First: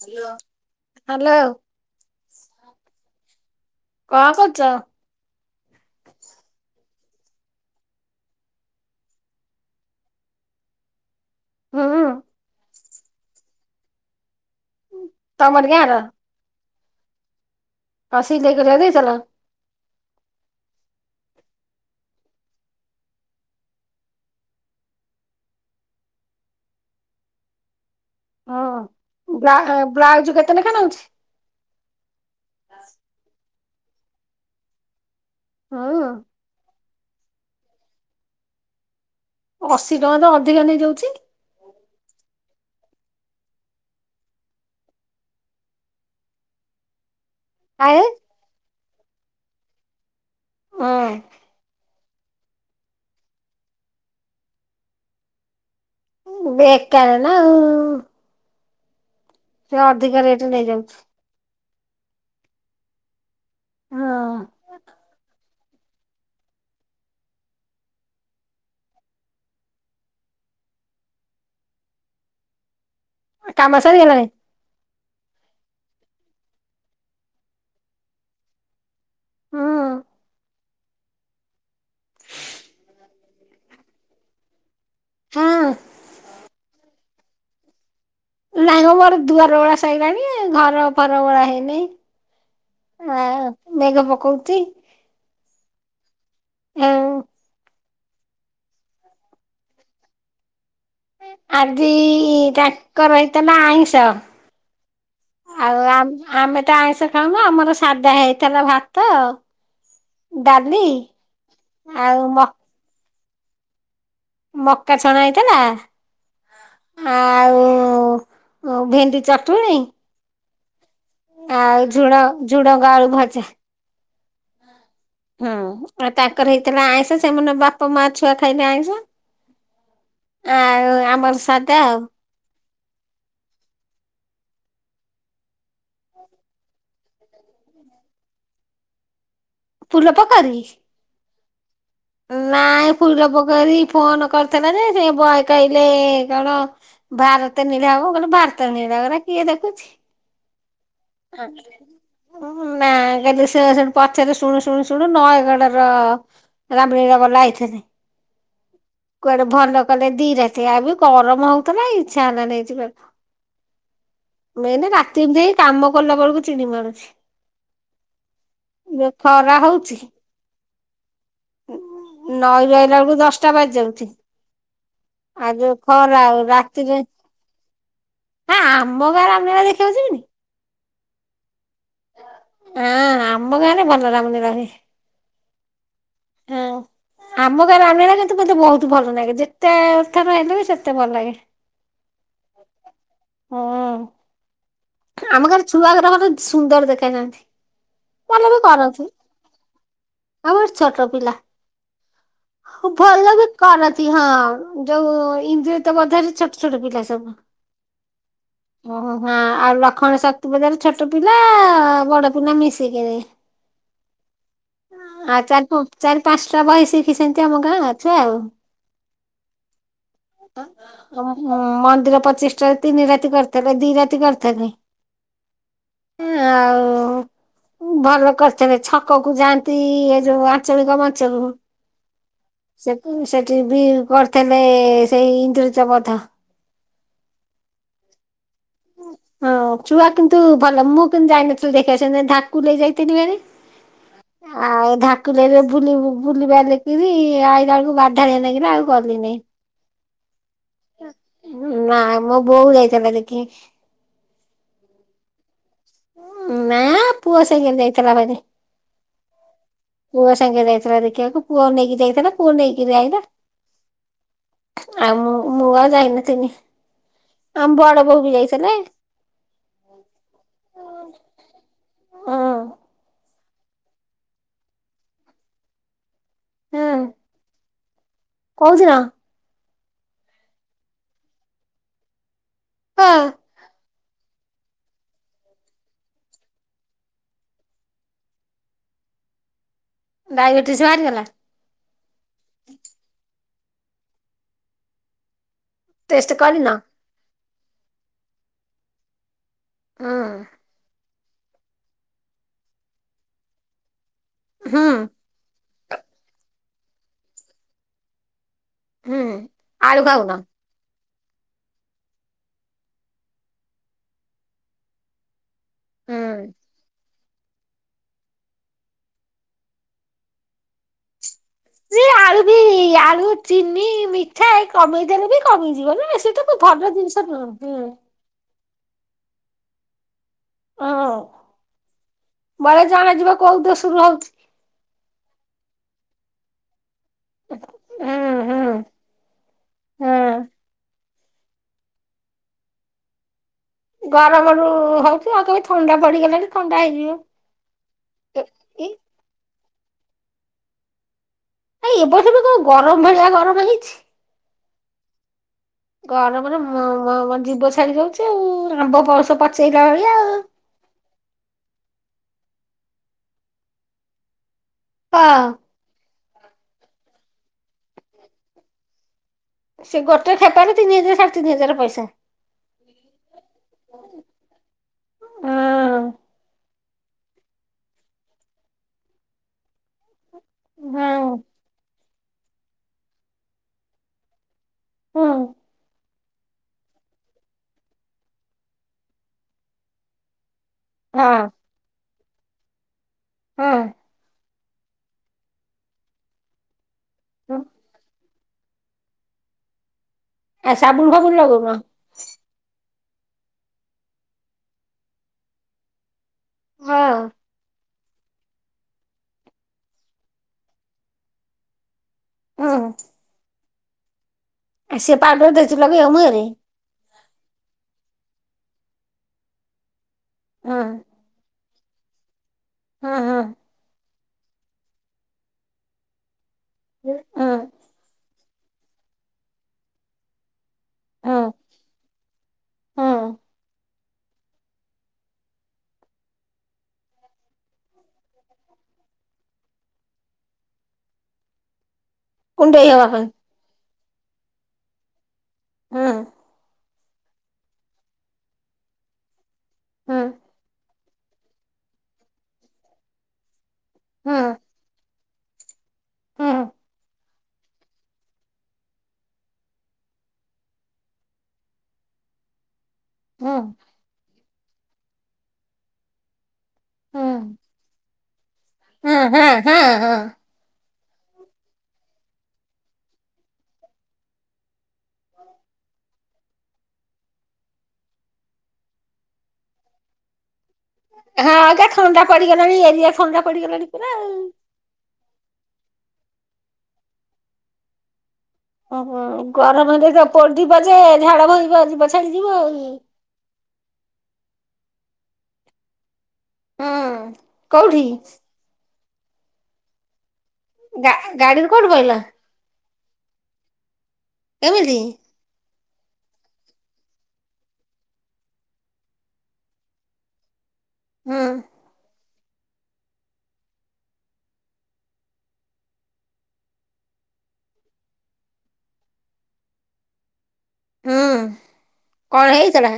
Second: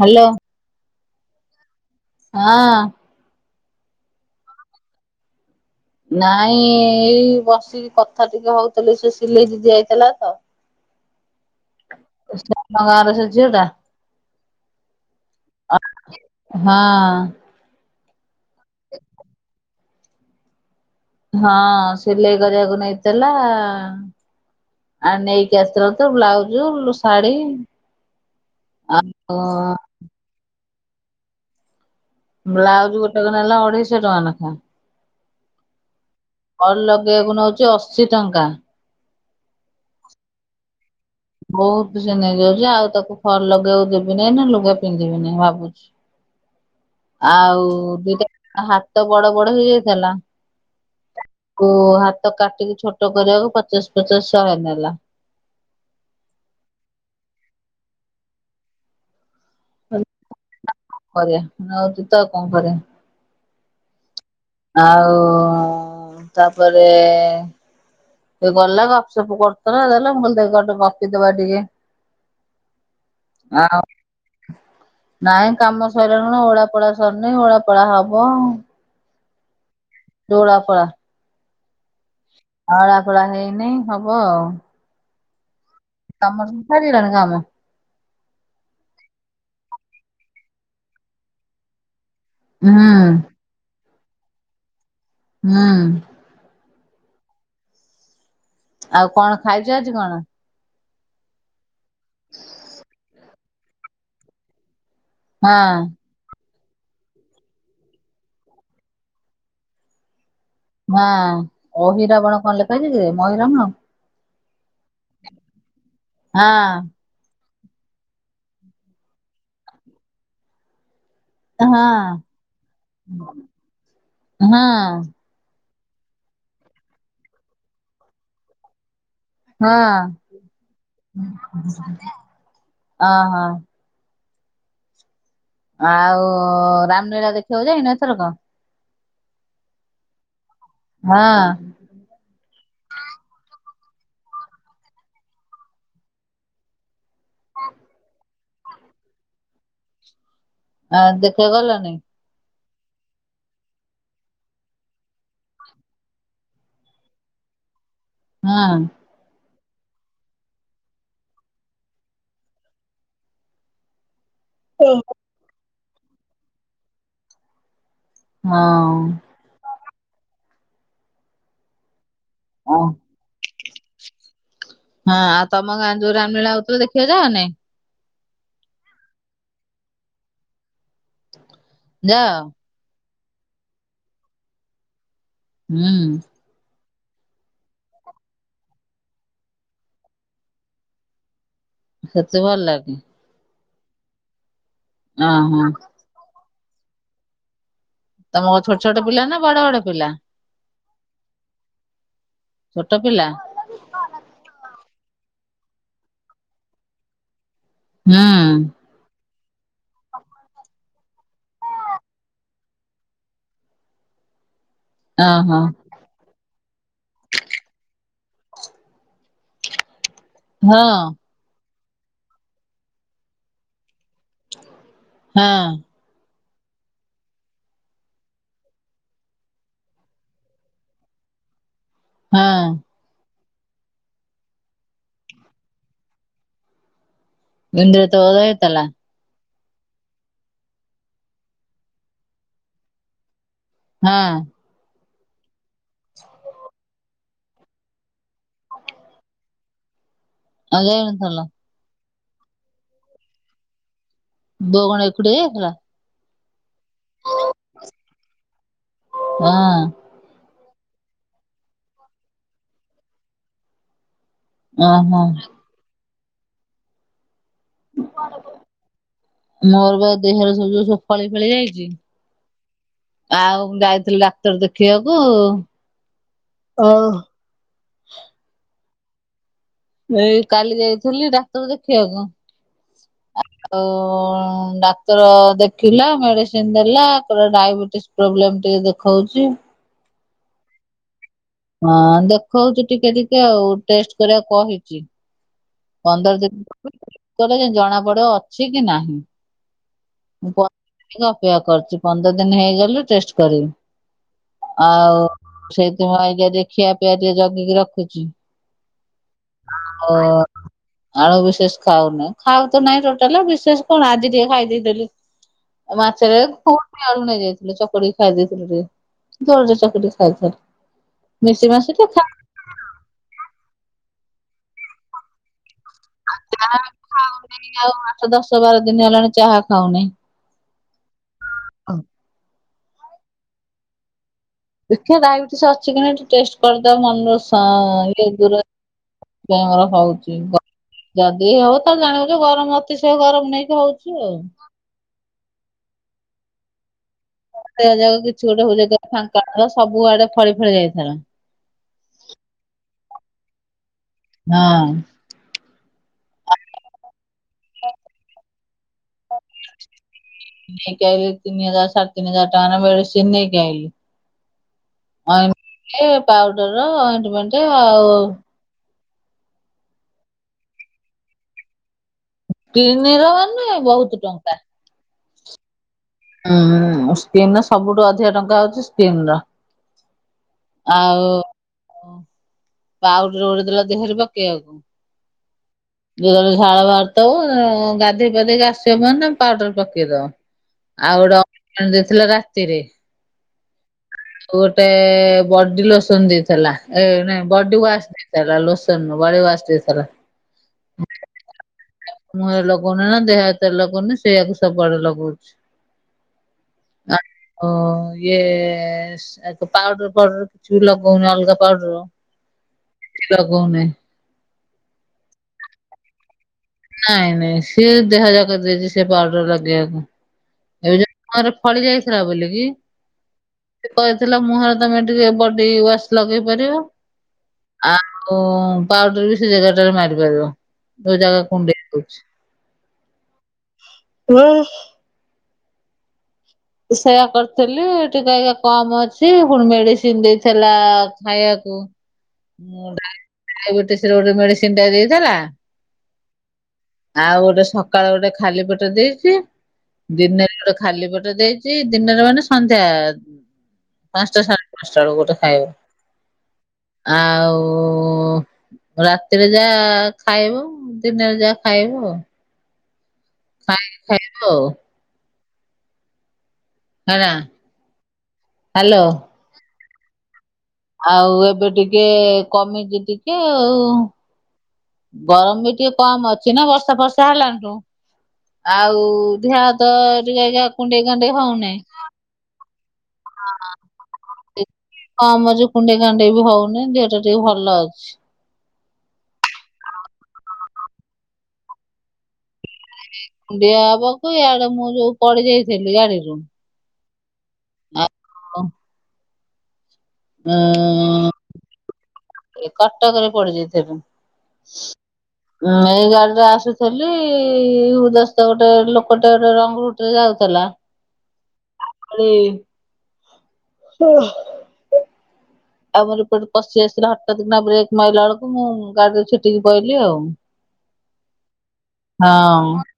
Hello hello. ହଁ। କଣ କରୁଛ? ନାଇଁ ଏଇ ବସିକି କଥା ଟିକେ ହଉଥିଲେ ସେ ସିଲେଇ ଦିିଦି ଆଇଥିଲା ତ। ହୁଁ। ଆମ ଗାଁର ସେ ଝିଅଟା। ତମରି ଗାଁର ହଁ। କସିକ ଯାଇକ ଯ ଦେଇଥିଲା [unintelligible] ହଁ ସିଲେଇ କରିବାକୁ ନେଇଥିଲା। ଆ ନେଇକି ଆସିଥିଲୁ ତ ବ୍ଲାଉଜ ଶାଢୀ ହଁ। ଆଉ ବ୍ଳା ବ୍ଲାଉଜ କେତେ ଲେଖା ନଉଚି? ବ୍ଲାଉଜ ଗୋଟେ କ ନେଲା ଅଢେଇଶହ ଟଙ୍କା ଲେଖା। ହଁଅ। ଫଲ ଲଗେଇବାକୁ ନଉଚି ଅଶୀ ଟଙ୍କା। ଅଶି ଟଙ୍କା ତ ଅଧିକା ନେଇଯାଉଛି? ବହୁତ ସେ ନେଇ ଯାଉଛି ଆଉ ତାକୁ ଫଲ ଲଗେଇବାକୁ ଦେବି ନାହିଁ ନା ଲୁଗା ପିନ୍ଧିବି ନାହିଁ ଭାବୁଛି। ଆଉ ଆଏ ଦିଟା ହାତ ବଡ ବଡ ହେଇଯାଇଥିଲା। ହଁ। କୁ ହାତ କାଟିକି ଛୋଟ କରିବାକୁ ପଚାଶ ପଚାଶ ଶହେ ନେଲା। ବେକାର ନାଉଁ। ସେ ଅଧିକ ରେଟରେ ନେଇଯାଉଚି। କରିବା ଆଉଛି ତ ଆଉ କଣ କରିବା। ହଁ। ଆଉ ତାପରେ ସେ ଗଲା ଗପସପ କରୁଥିଲା ଦେଲା। ମୁଁ କହିଲି ଦେ ଗୋଟେ ଗପିପିଦବା ଟିକେ। କାମ [unintelligible] ସରିଗଲାଣି? ନାଇଁ କାମ ସଇଲାଣି କଣ ଓଳା ପୋଳା ସରିନି ଓଳା ପୋଳା ହବ। ହୁଁ। ଡୋଳା ପଳା। ଅଳା ପଳା ହେଇନି ହବ ଆଉ। ହୁଁ। ତମର ସବୁ ସରିଗଲାଣି କାମ? ନାଇମ ମୋର ଦୁଆର ଓଳା ସଇଲାଣି ଘର ଫର ଓଳା ହେଇନାଇ। ହୁଁ। ଆଉ ମେଘ ପକଉଛି। ହୁଁ। ଆଉ। ଆଉ କଣ ଖାଇଛ ଆଜି କଣ? ଆଜି ତାଙ୍କର ହେଇଥିଲା ଆଇଁଷ। ହଁ ଆଉ ଆମେ ଆମେ ତ ଆଇଁଷ ଖାଉନୁ ଆମର ସାଧା ହେଇଥିଲା। ଭାତ ଡାଲି ଆଉ ମ କ [unintelligible] ନୁହଁ ମକା ଛଣା ହେଇଥିଲା। ହଁ ଆଉ ଭେଣ୍ଡି ଚଟୁଣୀ ଆଉ ହଁ ଝୁଡ ଝୁଡଙ୍ଗ ଆଳୁ ଭଜା। ହଁ। ହଁ।, ଆଉ ତାଙ୍କର ହେଇଥିଲା ଆଇଁଷ ସେମାନେ ବାପା, ମା, ଛୁଆ ଖାଇଲେ ଆଇଁଷ। ହଁ ଆଉ ଆମର ସାଧା ଆଉ। ଅହଁ। ଆଉ ରାମ ଲୀଳା ଦେଖିବାକୁ ଯାଇନ ଏଥରକ? ଫୁଲ ପୋଖରି? ହଁ। ନାଇଁ ଫୁଲପୋଖରୀ ଫୋନ କରିଥିଲା ଯେ ସେ ବହେ କହିଲେ କଣ ଭାରତ ନୀଳା ହବ ମୁଁ କହିଲି ଭାରତ ନୀଳା ଗୁରା କିଏ ଦେଖୁଛି। ଆଉ ଆ ଦେଖିବାକୁ ଗଲନି ନା ଏବେ ସେ ପଛରେ ଶୁଣୁ ଶୁଣୁ ଶୁଣୁ ନୟାଗଡର ରାମନୀଳା ବଲା ଆଇଥିଲେ। ହଁ। କୁଆଡେ ଭଲ କଲେ ଦି ରାତି ଆଉ ବି ଗରମ ହଉଥିଲା ଇଛା ହେଲାନାଇ ଯିବାକୁ। [inaudible] ମେନ ରାତି ନ୍ଦ୍ରୀ କାମ କଲା ବେଳକୁ ଚିଡି ମାରୁୁଛି। ହଁ। ଖରା ହଉଛି। ନଈ ରୁ ଓ ଆଇଲା ବେଳକୁ ଦଶଟା ବାଜି ଯାଉଛି। ହଁ ଆଉ ତମ ଯୋଉ ଗାଁ ଖରା ଆଉ ରାମଲୀଳା ହଉଥିଲା ରାତିରେ ଦେଖିବାକୁ ଯାଅ ନାଇଁ ହଁ ଆମ ଗାଁ ରାମଲୀଳା ଦେଖିବାକୁ ଯିବିନି। ଯାଅ। ହଁ, ଆମ ଗାଁ ରେ ଭଲ ରାମନୀଳା ହୁଏ। ହୁଁ। ହଁ ଆମ ଗାଁ ରାମନୀଳା କିନ୍ତୁ ମୋତେ ବହୁତ ଭଲ ଲାଗେ ଯେତେ ଥର ହେଲେ ବି ସେତେ ଭଲ ଲାଗେ। ସେତେ ଭଲ ଲାଗେ। ହୁଁ, ଆମ ଓହୋ ଗାଁ ରେ ଛୁଆ ଗୁରା ମାନେ ସୁନ୍ଦର ଦେଖା ଯାଆନ୍ତି। ତମ କଣ ଛୋଟ ଛୋଟ ପିଲା ନା ବଡ ବଡ ପିଲା। ଆମର ଛୋଟ ପିଲା। ଛୋଟ ଭଲ ପିଲା ଲାଗେ କରନ୍ତି ହଁ, ଯୋଉ ଇନ୍ଦ୍ରିଜିତ ବଧ ରେ ଛୋଟ ଛୋଟ ପିଲା ସବୁ। ହଁ। ଓହୋ [unintelligible] ଆଉ ଲକ୍ଷ୍ମଣୀ ଶକ୍ତି ପୂଜାରେ ଛୋଟ ପିଲା ବଡ ପିଲା ମିଶିକିରି। ଆଉ ଓହୋ ଚାରି ଚାରି ପାଞ୍ଚଟା ବହି ଶିଖି ସେମତି ଆମ ଗାଁ ଅଛ ଆଉ [unintelligible] ହଁ। ହଁ ମନ୍ଦିର ପଚିଶିଟାରେ ତିନି ରାତି କରିଥିଲେ ଦି ରାତି କରିଥିଲେ। ହଁ। ଆଉ ଭଲ କରିିଛନ୍ତି ଛକକୁୁ ଯାଆନ୍ତି ଏ ଯୋଉ ଆଞ୍ଚଳିକ ମଞ୍ଚକୁ। ହଁ। ସେ ସେଠି ବି କରିଥିଲେ ସେଇ ଇନ୍ଦ୍ରଜ ବଧ। ଇନ୍ଦ୍ରଜିତ୍ ବଧ ହେଇଥିଲା। ହଁ ଛୁଆ କିନ୍ତୁ ଭଲ ମୁଁ କିନ୍ତୁ ଯାଇନଥିଲି ଦେଖିବା ବାକୁ ନେଇ ଯାଇଥିଲି ଭାରି। ହଁ। ଆଉ ଧାକୁଲେଇ ରୁ ବୁଲିବାଲିକରି ଆଇଲା ବେଳକୁ ବାଧାଲିଆ ଲାଗିଲା ଆଉ ଗଲି ନାଇଁ। [inaudible] [unintelligible] ନା ମୋ ବୋଉ ଯାଇଥାଆନ୍ତା ଦେଖିବା ପାଇ। ବଉ କଣ ଏକୁଟିଆ ଯାଇଥିଲା। ନା ପୁଅ ସାଙ୍ଗରେ ଯାଇଥିଲା ଭାରି। ହଁ ପୁଅ ସାଙ୍ଗେ ରେ ଯାଇଥିଲା ଦେଖିବାକୁ ପୁଅ ନେଇକିରି ଯାଇଥିଲା ପୁଅ ନେଇକି ଆଇଲା। ଆଉ ଓହୋ। ମୁଁ ମୁଁ ଆଉ ଯାଇନଥିନି ଆମ ବଡ ବୋଉ ବି ଯାଇଥିଲେ। ମୋର ବା ଦେହରେ ସବୁ ଯୋଉ ଫଳି ଫଳି ଯାଇଛି ହଁ ଆଉ ଯାଇଥିଲି ଡାକ୍ତର ଦେଖିବାକୁ ଓ କୋଉ ଦିନ? ଏଇ କାଲି ଯାଇଥିଲି ଡାକ୍ଟର ଦେଖେଇବାକୁ। ହଁ ଆଉ ଡା କ୍ଟର ଦେଖିଲା ମେଡିସିନ ଦେଲା କହିଲା ଡାଇବେଟିସ ପ୍ରୋବ୍ଲେମ ଟିକେ ଦେଖୋଉଚି। ଡାଇବେଟିସ ବାହାରିଗଲା? ହଁ ଦେଖୋଉଚି ଟିକେ ଟିକେ ଆଉ ଟେଷ୍ଟ କରିବାକୁ କହିଚି। ଟେଷ୍ଟ ପନ୍ଦର କରିନ ଦିନ [unintelligible] ପରେ ଜଣା ପଡିବ ଅଛି କି ନାହିଁ। ହୁଁ [inaudible] ଅପେକ୍ଷା କରଚି ପନ୍ଦର ଦିନ ହେଇଗଲେ ଟେଷ୍ଟ କରିବି। ହୁଁ ଆଉ ସେଇଥିପାଇଁ କା [unintelligible] ଖିଆ ପିଆ ଟିକେ ଜଗିକି ରଖୁଚି। ହୁଁ ଆଳୁ ଖାଉନ। ଆଳୁ ବିଶେଷ ଖାଉନି, ଖାଉ ତ ନାଇଁ ଟୋଟାଲେ ବିଶେଷ କଣ ଆଜି ଟିକେ ଖାଇଦେଇଥିଲି। ଆଉ ହୁଁ ମାଛରେୁ [unintelligible] ଆଳୁ ନେଇଯାଇଥିଲେ ଚକଟି ଖାଇ ଦେଇଥିଲୁ ଟିକେ [unintelligible] ଚକଟି ଖାଇଥିଲ୍। ମିଶି ସେ ମାସିକା ଖା। ଆଳୁ ବି ଆଳୁ ଚିନି ମିଠା ଏ କମେଇଦେଲେ ବି କମିଯିବ ନା। ସେଟା ଚାହା ଭଲ ଜିନିଷ ନୁହଁ ଖାଉନି ହୁଁ ଆଉ ଆଠ ଦଶ ବାର ଦିନ ହେଲାଣି ଚାହା ଖାଉନି। ହଁ ବଳେ ଜଣା ଯିବ କୋଉ ଦୋସରୁ ହୋଉଚି। ଦେଖିଆ ଡାଇବେଟିସ ଅଛି କି ନାଇଁ ଟିକେ ଟେଷ୍ଟ ହୁଁ ହୁଁ ହୁଁ [unintelligible] [inaudible] ଯଦି ହବ ତାହେଲେ ଜାଣିବୁ ଯେ ଗରମ ଅତିଶୟ ଗରମ ନେ ଗରମରୁ ହୋଉଚି ଆଉ ତମେ ଥଣ୍ଡା ପଡିଗଲେ ବି ଥଣ୍ଡା ହେଇଯିବ। ଦେହଯାକ ଏ କିଛି ଗୋଟେ [unintelligible] ଫାଙ୍କା ଘର ସବୁ ଆଡେ ଫଳି ଫଳି ଯାଇଥିଲା। ଏଇ ଏ ବର୍ଷ ବି କୋଉ ଗରମ ଭଳିଆ ଗରମ ହେଇଛି। ହଁ। ଗରମର ମ ମ ଜୀବ ଛାଡି ଯାଉଚି ଆଉ ଆମ୍ବ ପଣସ ପଚେଇଲା ଭଳିଆ ଆଉ। ନେଇକି ଆଇଲି ତିନି ହଜାର ସାଢେତିନି ହଜାର ଟଙ୍କାର ମେଡିସିନି ନେଇକ ଆଇଲି। ହଁ ଅଇଁଣ୍ଟିମେଣ୍ଟ ପାଉଡର ଅଇଁଣ୍ଟିମେଣ୍ଟ ଆଉ ସେ ଗୋଟେ ଖେପେରେ ତିନି ହଜାର ସାଢେ ତିନି ହଜାର ପଇସା। କିଡନିର ହେନେ ବୋହୁତ ଟଙ୍କା। ହଁ। ହଁ ସ୍କିିନର ସବୁଠୁ ଅଧିକା ଟଙ୍କା ହୋଉଚି ସ୍କିନର। ଆଉ ପାଉଡର ଗୋଟେ ଦେଲା ଦେହରେ ପକେଇବାକୁ। ହୁଁ। ଯେତେବେଳେ ଝାଳ ବାହୁରି ଧେବ ଗାଧେଇ ପାଧେଇକି ଆସିବୁ ମାନେ ପାଉଡର ପକେଇ ଦବ। ଆଉ ଗୋଟେ ଅଇଁଣ୍ଟିମେଣ୍ଟ ଦେଇଥିଲ ରାତିରେ। ହଁ। ଗୋଟେ ବଡି ଲୋସନ ଦେଇଥିଲା ଏ ନାଇଁ ବଡି ୱାଶ ଦେଇ ଥିଲା ଲୋସନ ନୁହେଁ ବଡି ୱାସ ଦେଇଥିଲା। ଆ ସାବୁନ ଫାବୁନ ଲାଗୋଉନ? ମୁଁରେ ଲଗୋଉନା ଦେହ ହାତରେ ଲଗୋଉନା ସେଇଆକୁ ସବୁଆଡେ ଲଗୋଉଛି। [unintelligible] ଇଏ ସେ ପାଉଡର ପାଉଡର କିଛି ବି ଲଗୋଉନି ଅଲଗା ପାଉଡର। କିଛି ଲଗୋଉ ନାଇଁ। ଆଉ ସେ ପାଉଡର ଦେଇଚି ଲଗେଇବାକୁ ମୁଇଁରେ। ନାଇଁ ନାଇଁ ସିଏ ଦେହ ଯାକ ଦେଇଚି ସେ ପାଉଡର ଲଗେଇବାକୁ। ଏବେ ତାର ଫଳି ଯାଇଥିଲା ବୋଲିକ କି। ହଁ ହଁ। ସେ କହିଥିଲା ମୁହଁରେ ତମେ ଟିକେ ବଡି ୱାଶ ଲଗେଇ ପାରିବ। ଆ ଓ ପାଉଡର ବି ସେ ଜାଗା ଟାରେ ମାରି ପାରିବ ଯୋଉ ଜାଗା କୁଣ୍ଡେଇ ହୋଉଚି। ୱ। ସେଇୟା କରିଥିଲି ଟିକେ ଇଏ କମ୍ ଅଛି ପୁଣି ମେଡ଼ିସିନ୍ ଦେଇଥିଲା ଖାଇବାକୁ। ଡାଇ ଆଉ ଗୋଟେ ସିଏ ଗୋଟେ ମେଡ଼ିସିନ୍ ଟାଏ ଦେଇଥିଲା। ହଁ। ଆଉ ଗୋଟେ ସକାଳେ ଗୋଟେ ଖାଲି ପେଟରେ ଦେଇଚି ଦିନେ ଗୋଟେ ଖାଲି ପଟେ ଦେଇଚି ଦିନରେ ମାନେ ସନ୍ଧ୍ୟା ପାଞ୍ଚଟା ସାଢେ ଉଚ୍ଛଵ ଗୋଟେ ଖାଇବ। ହୁଁ। ଆଉ ଓ ରାତିରେ ଯାହା ଖାଇବୁ ଦିନରେ ଯାହା ଖାଇବୁ ଆଉ। ହଁ। ପଣି ଖାଇବ। ହେଲା। ହ୍ୟାଲୋ ହେଁ ହେଁ ହେଁ ହଁ। ଆଉ ଏବେ ଟିକେ କମିଚି ଟିକେ ଆଉ। ଗରମ ବି ଟିକେ କମ୍ ଅଛି ନା ବର୍ଷା ଫର୍ଷା ହେଲାଣିଠୁ? ଆଉ ଦିହହାତ ଟିକେ ଜାହାର। ହଁ ଆଜ୍ଞା ଥଣ୍ଡା ପଡିଗଲାଣି ଏରିଆ ଥଣ୍ଡା ପଡିଗଲାଣି ପୁରା ଆଉ। ହଁ ମୋର ଯୋଉ କୁଣ୍ଡେଇ କାଣ୍ଡେଇ ବି ହଉନି ଦେହଟା ଟିକେ ଭଲ ଲାଗୁଚି। ଓହୋ ଗରମତ ସେତୋଳେ ଥିବ ଯେ ଝାଳ ବାହାରିବ ଯିବ ଛାଡିଯିବ ଆଉ। କୁଣ୍ଡିଆ ହବକୁ ଇଆଡେ ମୁଁ ଯୋଉ ପଡି ଯାଇଥିଲି ଗାଡିରୁ। ହୁଁ କୋଉଠି? ହଁ। ଗା ଗାଡିରୁ କୋଉଠି ପଇଲା? ଏ କଟକ ରେ ପଡିଯାଇଥିଲି। କେମିତି? ଉଁ ଏଇ ଗାଡିରେ ଆସୁଥିଲି ହୁଦସ୍ତେ ଗୋଟେ ଲୋକଟେ ଗୋଟେ ରଙ୍ଗରୁ କିଏ ଯାଉଥୁଲା? ହୁଁ। ନେଇ। [inaudible] ଆମ ଏପରୁ ପଶି ଆସିଲା ହଠାତ୍ କିନା ବ୍ରେକ୍ ମାରିଲା ବେଳକୁ ମୁଁ ଗାଡି ରେ ଛିଟିକି ପଇଲି ଆଉ। ହୁଁ କଣ ହଁ ହେଇଥିଲା?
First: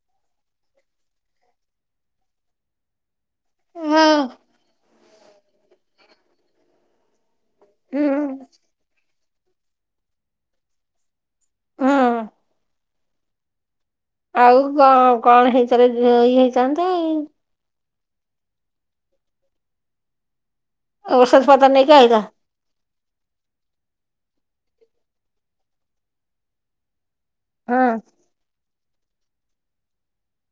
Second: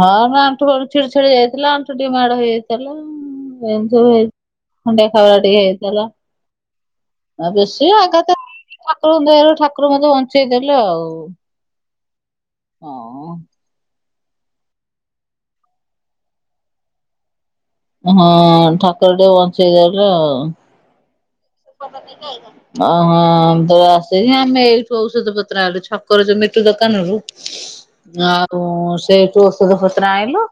ହଁ ନା ଆଣ୍ଠୁ ଗୋଡ଼ ଛିଡି ଛାଡି ଯାଇଥିଲା ଆଣ୍ଠୁ ଟିକେ ମାଡ ହେଇଯାଇଥିଲା ଏମିତି ହଁ ସବୁ। ଖଣ୍ଡିଆ ଖାବରା ଟିକେ ହେଇଥିଲା, ଆ ବେଶ ହୁଁ ଆଘାତ ତମ ଦୟାରୁ ଠାକୁର ମତେ ବଞ୍ଚେଇ ଦେଲେ ଆଉ। ହୁଁ। ଆଉ। ଆଉ କଣ, କଣ ହେଇସାରେ ଘିଅ ହେଇଥାନ୍ତି। ମନେ ଠାକୁର ଟିକେ ବଞ୍ଚେଇ ଦେଲେ ଆଉ। ଔଷଧ ପତର। [unintelligible] ଆଇଲ। ଅହଁ ତ ଆସିକି ଆମେ ଏଇଠୁ ଔଷଧ ପତ୍ର ଆଇଲୁ ଛକରୁ ଯୋଉ ମିଟୁ ଦୋକାନରୁୁ ହୁଁ ଆଉ ସେଇଠୁ ଓଷଦପତ୍ର ଆଇଁଲୁ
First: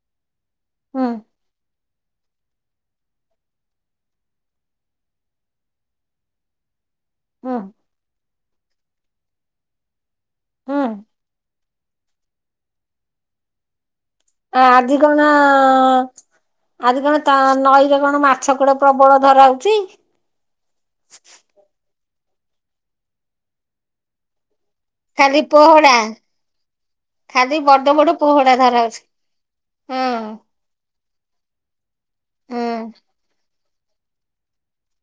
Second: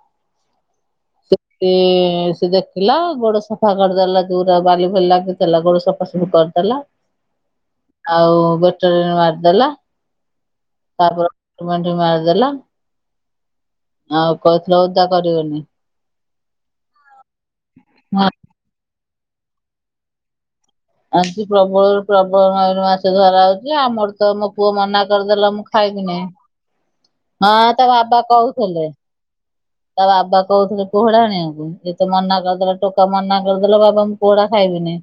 ହୁଁ ସେ ସେ ଦେଖ ଥିଲା, ଗୋଡ ସଫା କରିଦେଲା ଯୋଉରା ବାଲି ଫାଲି ଲାଗିଥିଲା ଗୋଡ ସଫା ସୁଫି କରିଦେଲା। ଉଁ ଆଉ [unintelligible] ମାରିଦେଲା। ହୁଁ ତାପରେ ଅଏଣ୍ଟମେଣ୍ଟ ମାରିଦେଲା। ଆଉ ଆ କହିଥିଲା ଆଜି ଓଦା କଣ କରିବନି। ଆଜି କଣ ତା ନଈରେ କଣ ହଁ ମାଛ କୁଆଡେ ପ୍ରବଳ ଧରା ହଉଛି? ଆଜି ପ୍ରବଳରୁୁ ପ୍ରବଳ ନଈରେ ମାଛ ଧରା ହଉଛି ଆମର ତ ମୋ ପୁଅ ମନା ଖାଲି କରିଦେଲା ମୁଁ ପୋହଡା ଖାଇବିନେଇ, ଖାଲି ହଁ ବଡ ତା ବଡ ବାବା ପୋହଡା ଧରା କହୁଥିଲେ ହଉଛି ତା ହଁ ବାବା କହୁଥିଲେ ପୋହୋଳା ଆଣିଆକୁ ଏତ ମନା ହୁଁ କରିଦେଲେ ଟୋକ ମନା କରିଦେଲା ବାବା ମୁଁ ପୋହୋଳା ଖାଇବିନି,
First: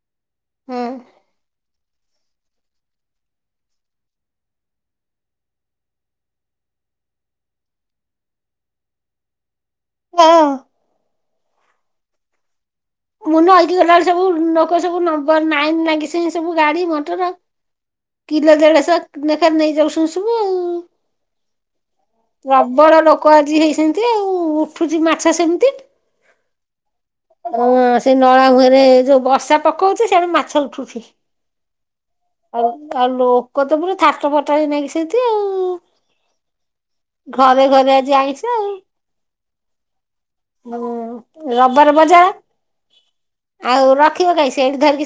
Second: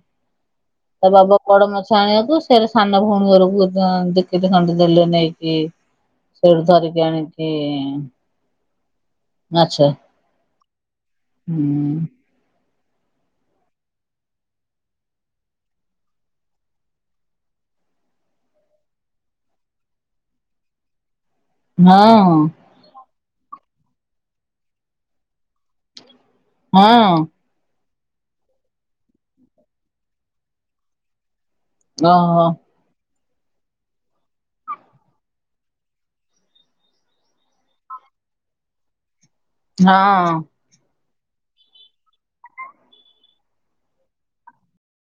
ହୁଁ ତା ବାବା ବଡ ମାଛ [unintelligible] କୁୁ ସେରା ସାନ ଭଉଣୀ ଘରକୁ ଆଁ ଦି-କେଜି ଖଣ୍ଡେ ଦେଲେ ନେଇକି। ସେଠୁ ଧରିକି ଆଣିକି ମାଛ। ହଁ ହୁଁ। ମୁ ନଈକି ଗଲାବେଳୁ ସବୁ ନୋକ ସବୁ ନମ୍ବର ନାଇନ ଲାଗିସି ସବୁ ଗାଡି, ମଟର। କିଲୋ, ଦେଢ଼ଶହ ନେଖା ନେଇଯାଉସୁନ ସବୁ ଆଉ! ହଁ। ପ୍ରବଳ ଲୋକ ଆଜି ହେଇସିନ୍ତି ଆଉ, ଉଠୁଛି ମାଛ ସେମିତି। ହଁ। ହଁ ସେ ନଳା ମୁହଁରେ ଯୋଉ ବର୍ଷା ପକାଉଛି ସିଆଡେ ମାଛ ଉଠୁଛି। ଅହ। ଆଉ ଆଉ ଲୋକ ତ ପୁରା ଥାଟ ଫଟା ହେଇ ନାଗିସିନ୍ତି ଆଉ! ଘରେ ଘରେ ଆଜି ଆଇଁସ ଆଉ। ହଁ। ଆଉ ରବବାର ମଜା। ଆଉ ରଖିବ କାଇଁ ସେଇଠୁ ଧରିକି ସେ